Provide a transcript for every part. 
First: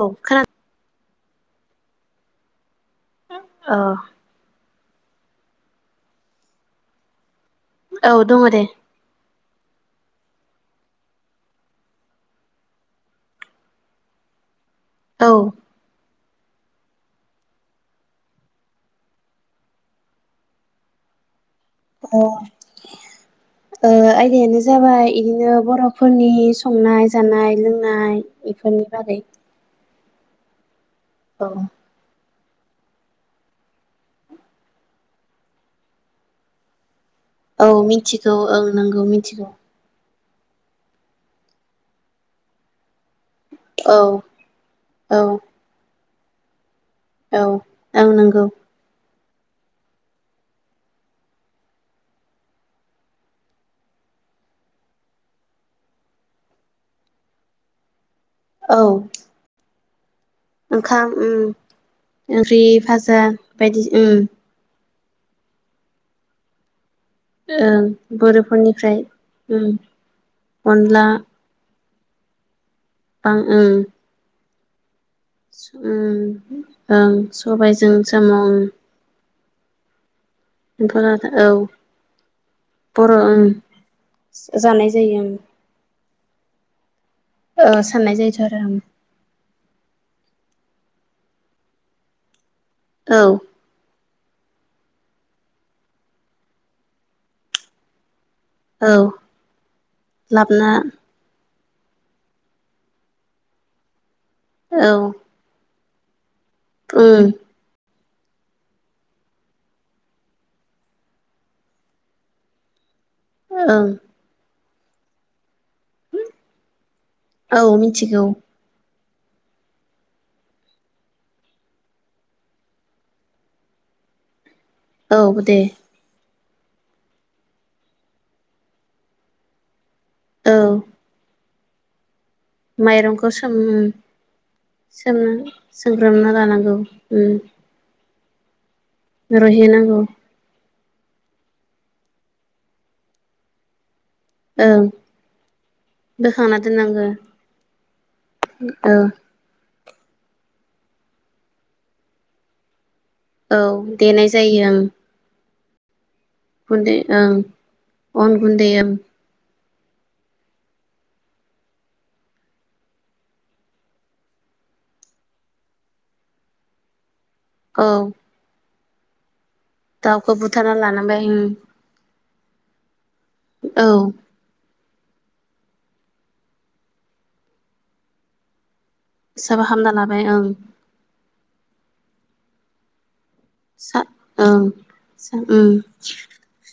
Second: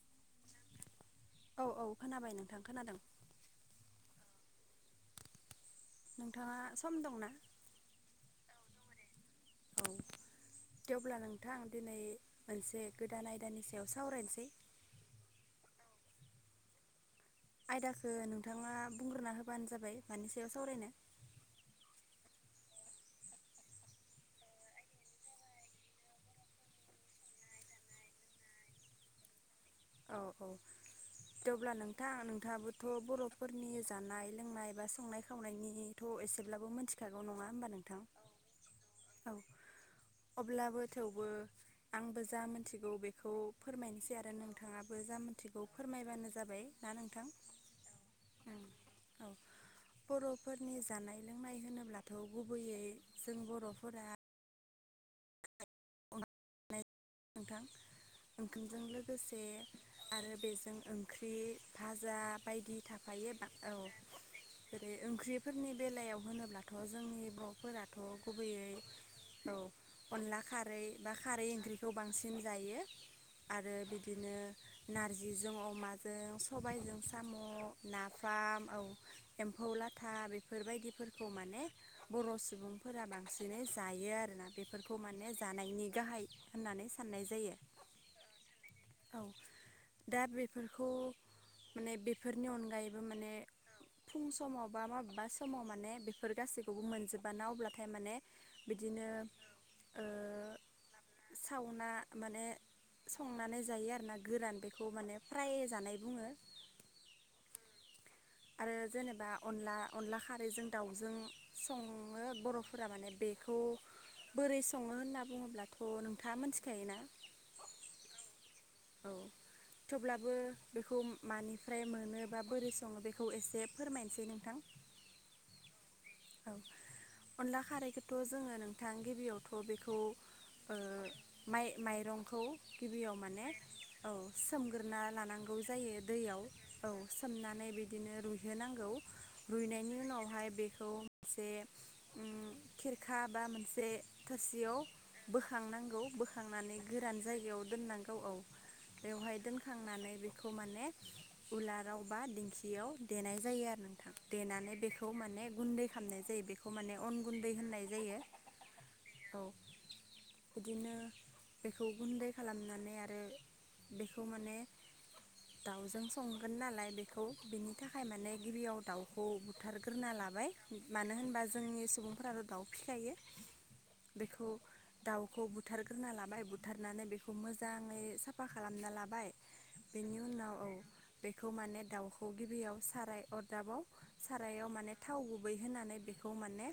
औ खोना औ औ खोनाबाय नोंथां खोनादों ओ नोंथाङा सम दंना औ दङ दे औ दे अब्ला नोंथां दिनै मोनसे गोदान आयदानि सायाव सावरायनोसै औ आयदाखौ नोंथाङा बुंग्रोना होबानो जाबाय मानि सायाव सावरायनो अह ओ आयदायानो जाबाय इदिनो बर'फोरनि संनाय जानाय लोंनाय बेफोर नि बागै औ-औ औ थेवब्ला नोंथां नोंथाङाबोथ' बर'फोरनि जानाय लोंनाय बा संनाय खावनायनिथ' एसेब्लाबो मोनथि औ मिथिगौ ओं नंगौ औ मिथिगौ। अब्लाबो थेवबो आंबो जा मिथिगौ बेखौ औ फोरमायनोसै आरो नों नोंङाबो जा औ मोनथिगौ फोरमायबानो जाबाय ना नोंथां औ ओं नोंगौ औ बर'फोरनि जानाय लोंनाय होनोब्लाथ' गुबैयै जों बर'फोरा नोंथां औ ओंखामजों लोगोसे आरो बेजों ओंखाम ओंख्रि उम भाजा ओंख्रि बायदि भाजा थाफायो औ बायदि उम जेरै- ओंख्रिफोरनि बेलायाव होनोब्लाथ' जोंनि ओं बर'फोराथ' गुबैयै बर'फोरनिफ्राय औ उम अनला खारै अनला बा खारै ओंख्रि खौ बांसिन जायो बां उम आरो बिदिनो नारजिजों अमाजों उम सबायजों ओं साम' सबायजों साम' उम नाफाम औ एम्फौ लाथा बे एम्फौ बेफोरबायदिफोरखौ लाथा औ माने बर' सुबुंफोरा बर' उम बांसिनै जायो आरोना जानाय बेफोरखौ जायो माने ओं जा नायनि गाहाय होननानै साननाय जायो ओ साननाय जायोथ' आरो उम औ दा बेफोरखौ माने बेफोरनि अन औ फुं समाव बा माबेबा समाव माने बेफोर गासैखौबो मोनजोबा ना अब्लाथाय माने बिदिनो औ ओ लाबना सावना माने संनानै जायो आरोना गोरान बेखौ माने फ्राय जानाय बुङो। उम। आरो जेनेबा अनला अनला खारैजों दाउजों सङो बर'फोरा माने बेखौ ओं बोरै सङो होनना बुङोब्ला थ' नोंथाङा मोनथिखायो ना? औ मिथिगौ औ, थेवब्लाबो बेखौ मानिफ्राय मोनो बा बोरै सङो बे खौ एसे फोरमायनोसै नोंथां। औ दे। औ, अनला खारैखौथ' जोङो नोंथां गिबियावथ' बे खौ औ ओ माइ माइरं खौ गिबियाव माइरंखौ माने सोम औ सोमग्रोना सोमना लानांगौ जायो सोमग्रोमना दैयाव। लानांगौ औ सौ उम मनानै बिदिनो रुइहोनांगौ। रुइनायनि रुइहोनांगौ उनावहाय बे खौ मोनसे उम खेरखा बा मोनसे थोरसियाव ओं बोखांनांगौ बोखांना बोखांनानै दोननांगौ गोरान जायगायाव दोननांगौ औ। औ बेवहाय दोनखांनानै बेखौ माने उलाराव बा दिंखियाव देनाय औ जायो आरो नोंथां। देनाय जायो देनानै ओं बेखौ माने गुन्दै खालामनाय जायो बेखौ गुन्दै माने अन ओं गुनन्दै होननाय जायो अन गुन्दै ओं औ। बिदिनो बेखौ गुन्दै खालामनानै आरो बेखौ माने दाउजों संगोन नालाय बेखौ बिनि औ थाखाय माने गिबियाव दाउखौ बुथारग्रोना दाउखौ लाबाय बुथारना मानो लानांबाय होनबा ओं जोंनि सुबुंफोराल' दाउ फिखायो। औ बेखौ दाउखौ बुथारग्रोना लाबाय बुथारनानै बेखौ मोजाङै साफा खालामना ला बाय। साफा खालामना बेनि लाबाय ओं उनाव औ बेखौ माने दाउखौ गिबियाव साराय अर दाबाव सा ओं सारायाव माने थाव सा गुबै उम होनानै बेखौ माने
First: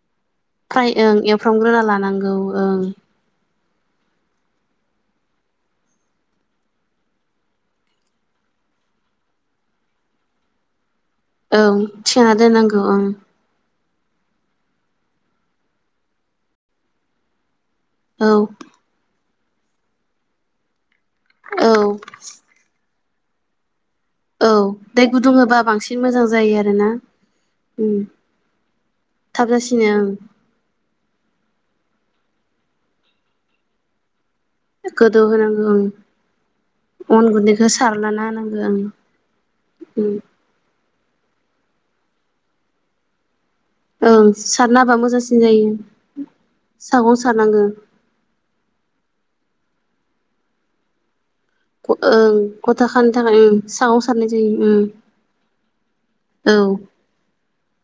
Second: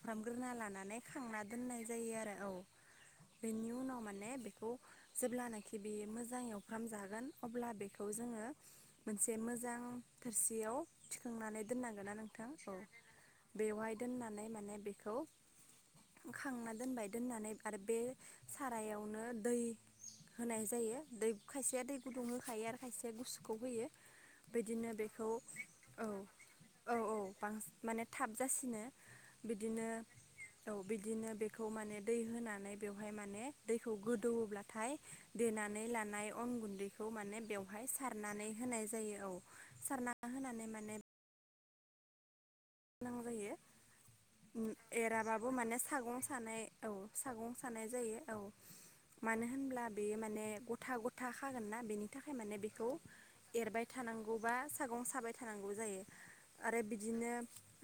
एवफ्रामग्रोना फ्राय लानानै ओं खांना एवफ्रामग्रोना दोननाय जायो लानांगौ आरो औ। ओं बेनि उनाव माने बेखौ जेब्लानाखि बे मोजां एवफ्राम जागोन अब्ला बेखौ जोङो मोनसे मो जां थोरसियाव थिखांनानै ओं दोननांगोना थिखांना नोंथां? औ दोननांगौ ओं बेवहाय दोननानै माने बेखौ खांना दोनबाय दोननानै आरो बे औ सारायावनो दै होनाय जायो दै औ खायसेया दै गुदुं होखायो आरो खायसेया गुसुखौ होयो। औ बिदिनो दै बेखौ गुदुं होबा बांसिन औ मोजां जायो आ औ औ बांसिन माने थाब जासिनो। थाब जासिनो बिदिनो ओं औ बिदिनो बेखौ माने दै होनानै बेवहाय माने दैखौ गो दौवो ब्लाथाय गोदौ होनांगौ ओं देनानै लानाय अन गुन्दैखौ अन माने गुन्दैखौ बेवहाय सारलाना सारनानै होनांगौ ओं होनाय जायो औ। उम सारना होनानै माने औ उम एराबाबो माने सागं सानाय औ सागं सानाय जायो औ। मानो होनब्ला बेयो माने गथा ग था खागोन ना बेनि ओं थाखाय माने गथा बेखौ खानो थाखाय ओं एरबाय सागं सारनाय थानांगौ जायो बा उम सागं साबाय थानांगौ जायो। औ आरो बिदिनो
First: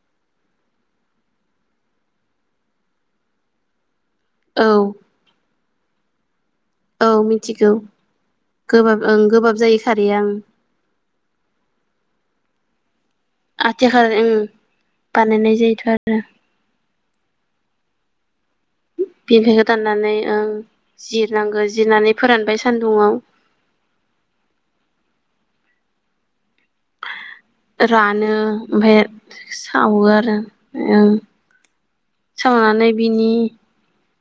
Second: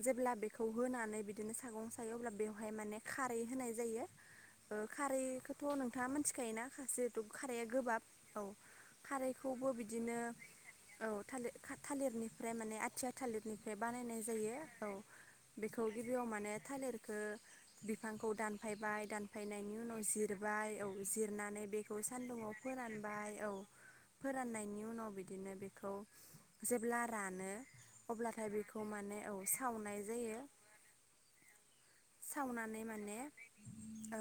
जेब्ला बेखौ होनानै बिदिनो सागं सायो अब्ला बेवहाय माने खारै होनाय जायो। औ ओ खारैखौथ' नोंथाङा मोनथिखायोना? औ माखासेथ' खारैआ मिथिगौ गोबाब औ गोबाब ओं गोबाब खारैखौबो जायो बिदिनो खारैया ओं औ थालिर खा थालिरनिफ्राय माने आथिया थालिरनिफ्राय आथिखाल बानायनाय ओं जायो। औ बानायनाय बेखौ जायोथ' आरो गिबियाव माने थालिरखौ बिफांखौ दान फायबाय बिलाइखौ दानफायनायनि उनाव दाननानै ओं जिरबाय औ जिरनांगौ जिरनानै बेखौ जिरनानै सान्दुं आव फोरानबाय सान्दुङाव फोरानबाय औ। फोराननायनि उनाव बिदिनो बे खौ जेब्ला रानो रानो अब्लाथाय बेखौ ओमफ्राय माने औ सावनाय सावो आरो जायो ओं- सावनानै माने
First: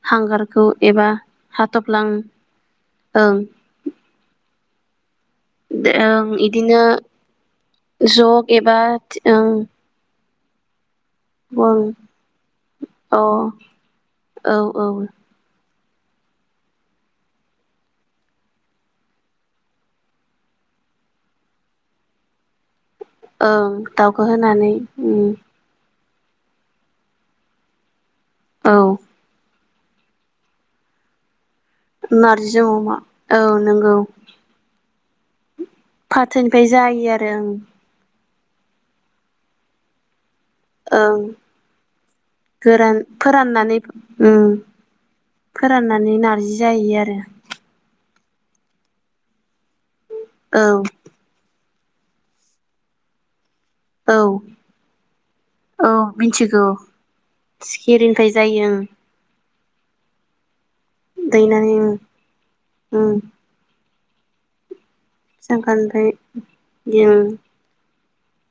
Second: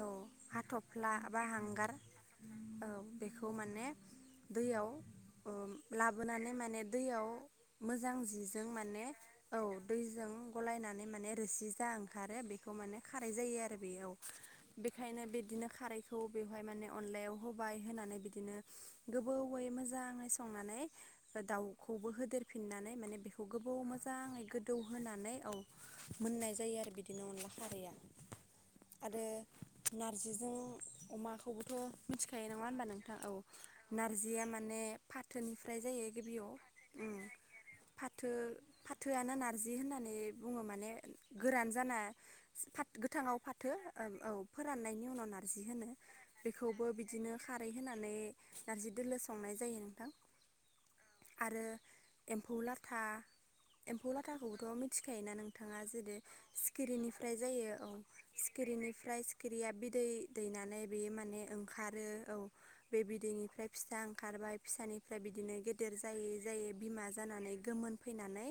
औ हांगारखौ एबा हाथ'फ्ला बा हांगार हाथफ्लां औ ओं बेखौ माने दैयाव ओम ओं लाबोनानै माने इदिनो दैयाव मोजां जग जिजों एबा माने ओं औ दै जों गलायनानै माने रोसि ओं जा ओंखारो बेखौ माने अ खारै जायो आरो बेयाव औ औ बेनिखायनो बिदिनो- खारैखौ बेहाय माने अनलायाव होबाय होनानै बिदिनो गोबौवै मोजांङै संनानै नै दाखौबो होदेर फिनानै ओं दाउखौ होनानै उम होनानै औ मोननाय जायो आरो बिदिनो अनला खारैया औ आरो नारजिजों अमाखौबो थ' मिथिखायो नंङा नारजिजों होनबा अमा नोंथां? औ नंगौ नारजिया माने फाथोनि फाथोनिफाय जायो आरो ओं। फाथो फाथोआनो बुंङो माने ओं गोरान जाना फा गोरान गोथांङाव फाथो फोराननानै औ उम फोराननायनि उनाव ना नार्जि होनो फोराननानै नारजि जायो बेखौबो आरो बिदिनो खारै होनानै नारजि दोलो संनाय जायो नोंथां। औ। आरो एम्फौ लाथा एम्फौ औ ला थाखौथ' मिथिखायोना नोंथांङा औ जेरै मिथिगौ सिखिरिनिफ्राय जायो औ सिखिरिनिफ्राय जायो ओं सिखिरिनिफ्राय सिखिरिया बिदै दैनानै बेयो माने दैनानै ओंखारो औ बे ओं बिदैनिफ्राय फिसा ओंखारबाय फिसानिफ्राय बिदिनो गेदेर जांखानिफ्राय जायै जायै बिमा ओं जानानै गोमोन फैनानै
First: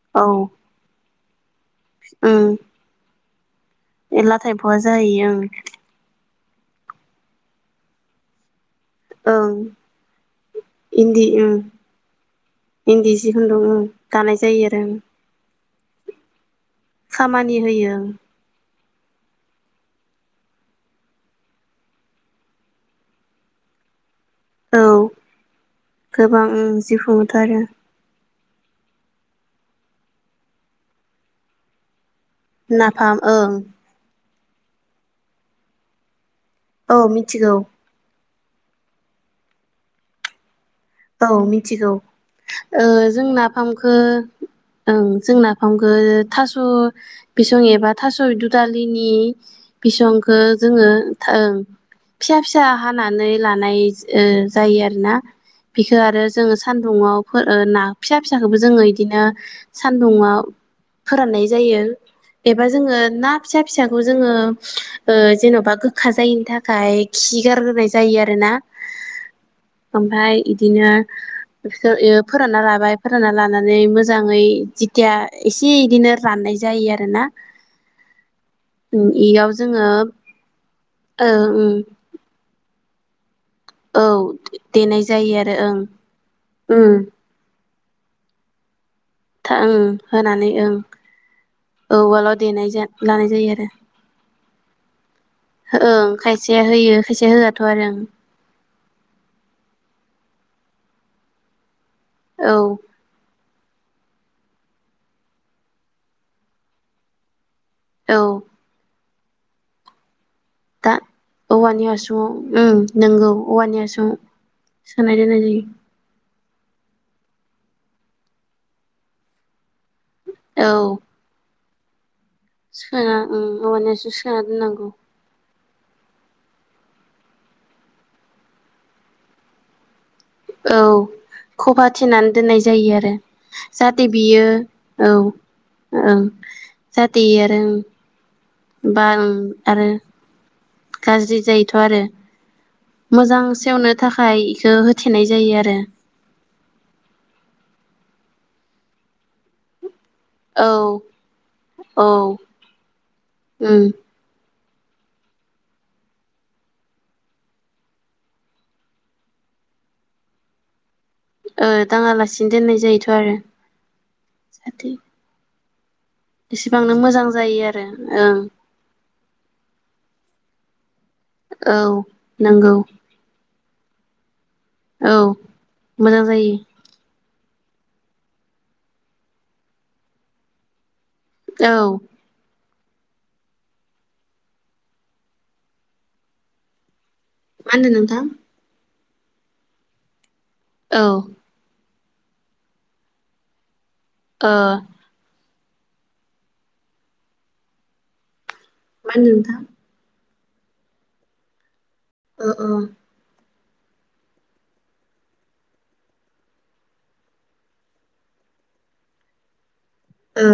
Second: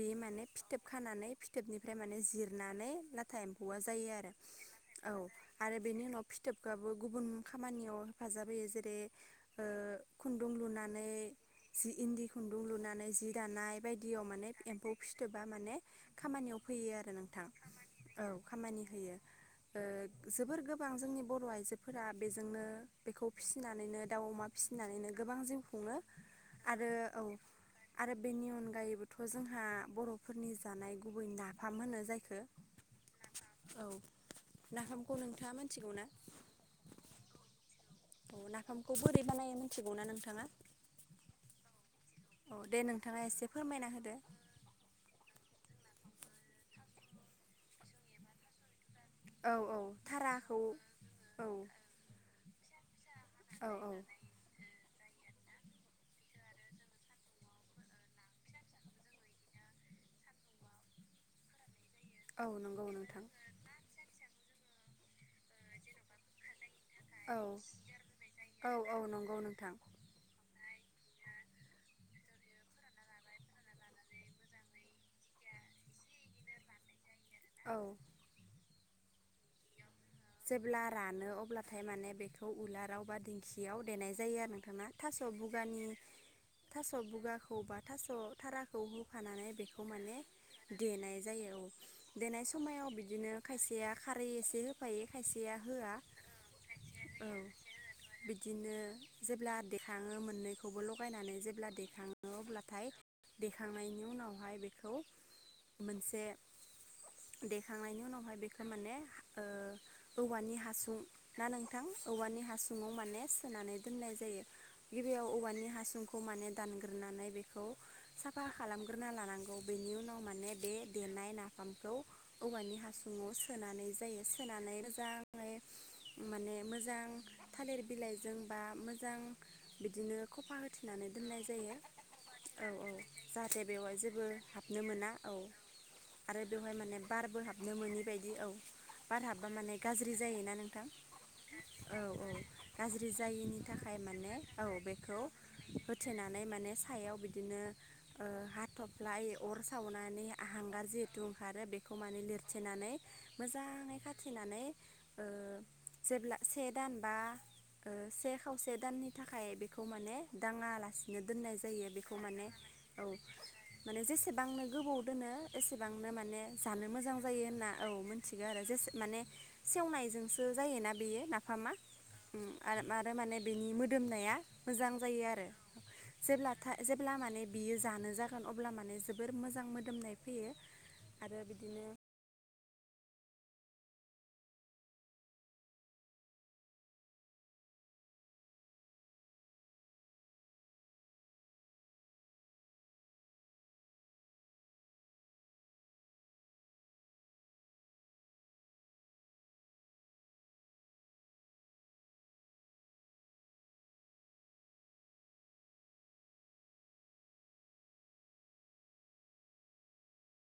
बे औ माने फिथोब खानानै फिथोबनिफ्राय माने ओं जिरनानै ना हवा जायो आरो लाथा एम्फौआ जाहैयो औ ओं आरो बेनि उनाव फिथोबखौबो गुबुन खामानियाव हेफाजाब होयो जेरै ओं बे ओ खुन्दुं लुनानै इन्दि ओं जि इन्दि खुन्दुं लुनानै इन्दि जि खुन्दुं दानाय ओं बायदियाव दानाय माने जायो आरो एम्फौ ओं फिथोबा माने खामानियाव फैयो आरो नोंथां खामानि होयो औ खामानि होयो ओ जोबोर गोबां जोंनि बर' आइजोफोरा बेजोंनो बेखौ फिसिनानैनो दाउ, अमा ओं औ फिसिनानैनो गोबां जिउ खुंङो गोबां ओं आरो जिउ औ खुङोथ' आरो आरो बेनि अन गायैबोथ' जोंहा बर'फोरनि जानाय गुबै नाफाम होनो जाय नाफाम ओं। नाफामखौ नोंथांङा मानथिगौ ना? औ मिथिगौ। नाफामखौ बोरै बानायो मिथिगौना नोंथांङा? औ मिथिगौ। ओ नोंथाङा जों एसे फोरमायना नाफामखो‌ होदो जों नाफामखो थास' बिसं एबा थास' दुदाल लिनि औ औ बिसंखो थाराखौ जोंङो औ ओं फिसा फिसा हानानै औ लानाय औ जायो आरोना। बेखौ आरो जोंङो सान्दुंङाव फो ना फिसा फिसाखोबो जोङो इदिनो सान्दुुंङाव फोराननाय जायो। औ एबा नंगौ जोंङो नोंथां। ना फिसा फिसाखौ जोंङो ओ जेन'बा गोखा जायैनि था खाय औ खि गारग्रोनाय जायो आरोना औ औ नंगौ नोंथां ओमफाय इदिनो बिखो फोरानना लाबाय फोरानना लानानै मोजांङै जिथिया एसे इदिनो राननाय नाय जायो आरोना। औ। उम इयाव जोंङो जेब्ला रानो अब्लाथाय माने बेखौ उलाराव बा दिंखि बियाव औ देनाय जायो आरो नोंथाङा देनाय जायो आरो ओं थास'बुगानि थास' उम बुगाखौ बा थास' थाराखौ हु फानानै था बेखौ ओं माने होनानै ओं देनाय जायो औ उवालाव देनाय जा समायाव लानाय बिदिनो जायो आरो खायसेया खारै एसे होफायो। खायसेया होआ ओं खायसेया होयो औ खायसेया होआथ' आरो बिदिनो जेब्ला दे थाङो मोननैखौबो लगायनानै जेब्ला देखाङो ओं अब्लाथाय दैेखांनायनि उनावहाय बेखौ मोनसे देखांनायनि औ औ उनावहाय बेखौ माने ओ औवानि दा हासुं ना औवानि नोंथां हासुङाव औवानि उम हासुङाव माने नोंगौ सोनानै औवानि हासुङाव दोननाय जायो गि सोनाय बियाव दोननाय जायो औवानि हासुंखौ माने दानग्रोनानै बेखौ साफा खालामग्रोना लानांगौ बेनि उनाव माने बे औ देनाय ना फामखौ औवानि सोना हासुङाव उम औवानि सोनानै हासुङाव जायो सोना सोनानै दोननांगौ मोजां फाय माने मोजां थालिर बिलाइजों बा मोजां बिदिनो खफा औ होथनानै दोननाय जायो खफा थेनानै दोननाय औ औ जायो आरो जाहाथे बेवहाय जेबो हाबनो मोना औ ओं आरो बेवहाय माने जाहाथे बारबो आरो हाबनो मोननि बायदि औ बा बार हाबबा माने आरो गाज्रि जायोना नोंथां गाज्रि जायोथ' औ आरो औ गाज्रि मोजां जायिनि सेवनो थाखाय माने औ इखौ बेखौ होथेनाय जायो आरो होथेनानै माने सायाव बिदिनो ओ हाथफ्ला अर' सावना नेय औ हांगार जेहुथु ओंखारो बेखौ औ माने लिरथेनानै उम मोजांङै नानै ओ जेब्ला से दान बा ओ से खावसे दाननि थाखाय बेखौ माने दांङालासि नो दोननाय ओ जायो बेखौ माने दाङालासिनो दोननाय औ जायोथ' आरो माने जेसेबांनो जाहाथे गोबाव दोनो एसे बांनो माने जानो एसेबांनो मोजां जायो होनना आरो औ ओं मोनथिगौ आरो जेसे माने सेवनायजोंसो जायोना बेयो नाफामा औ नंगौ आरो माने बेनि मो दोमनाया मोजां औ जायो आरो मोजां जायो जेब्ला मान बियो जानो जागोन अब्ला माने जोबोर मोजां मोदोमनाय फैयो। आरो औ बिदिनो मा होनदों नोंथां? औ ओ मा होनदों नोंथां? ओ ओ ओ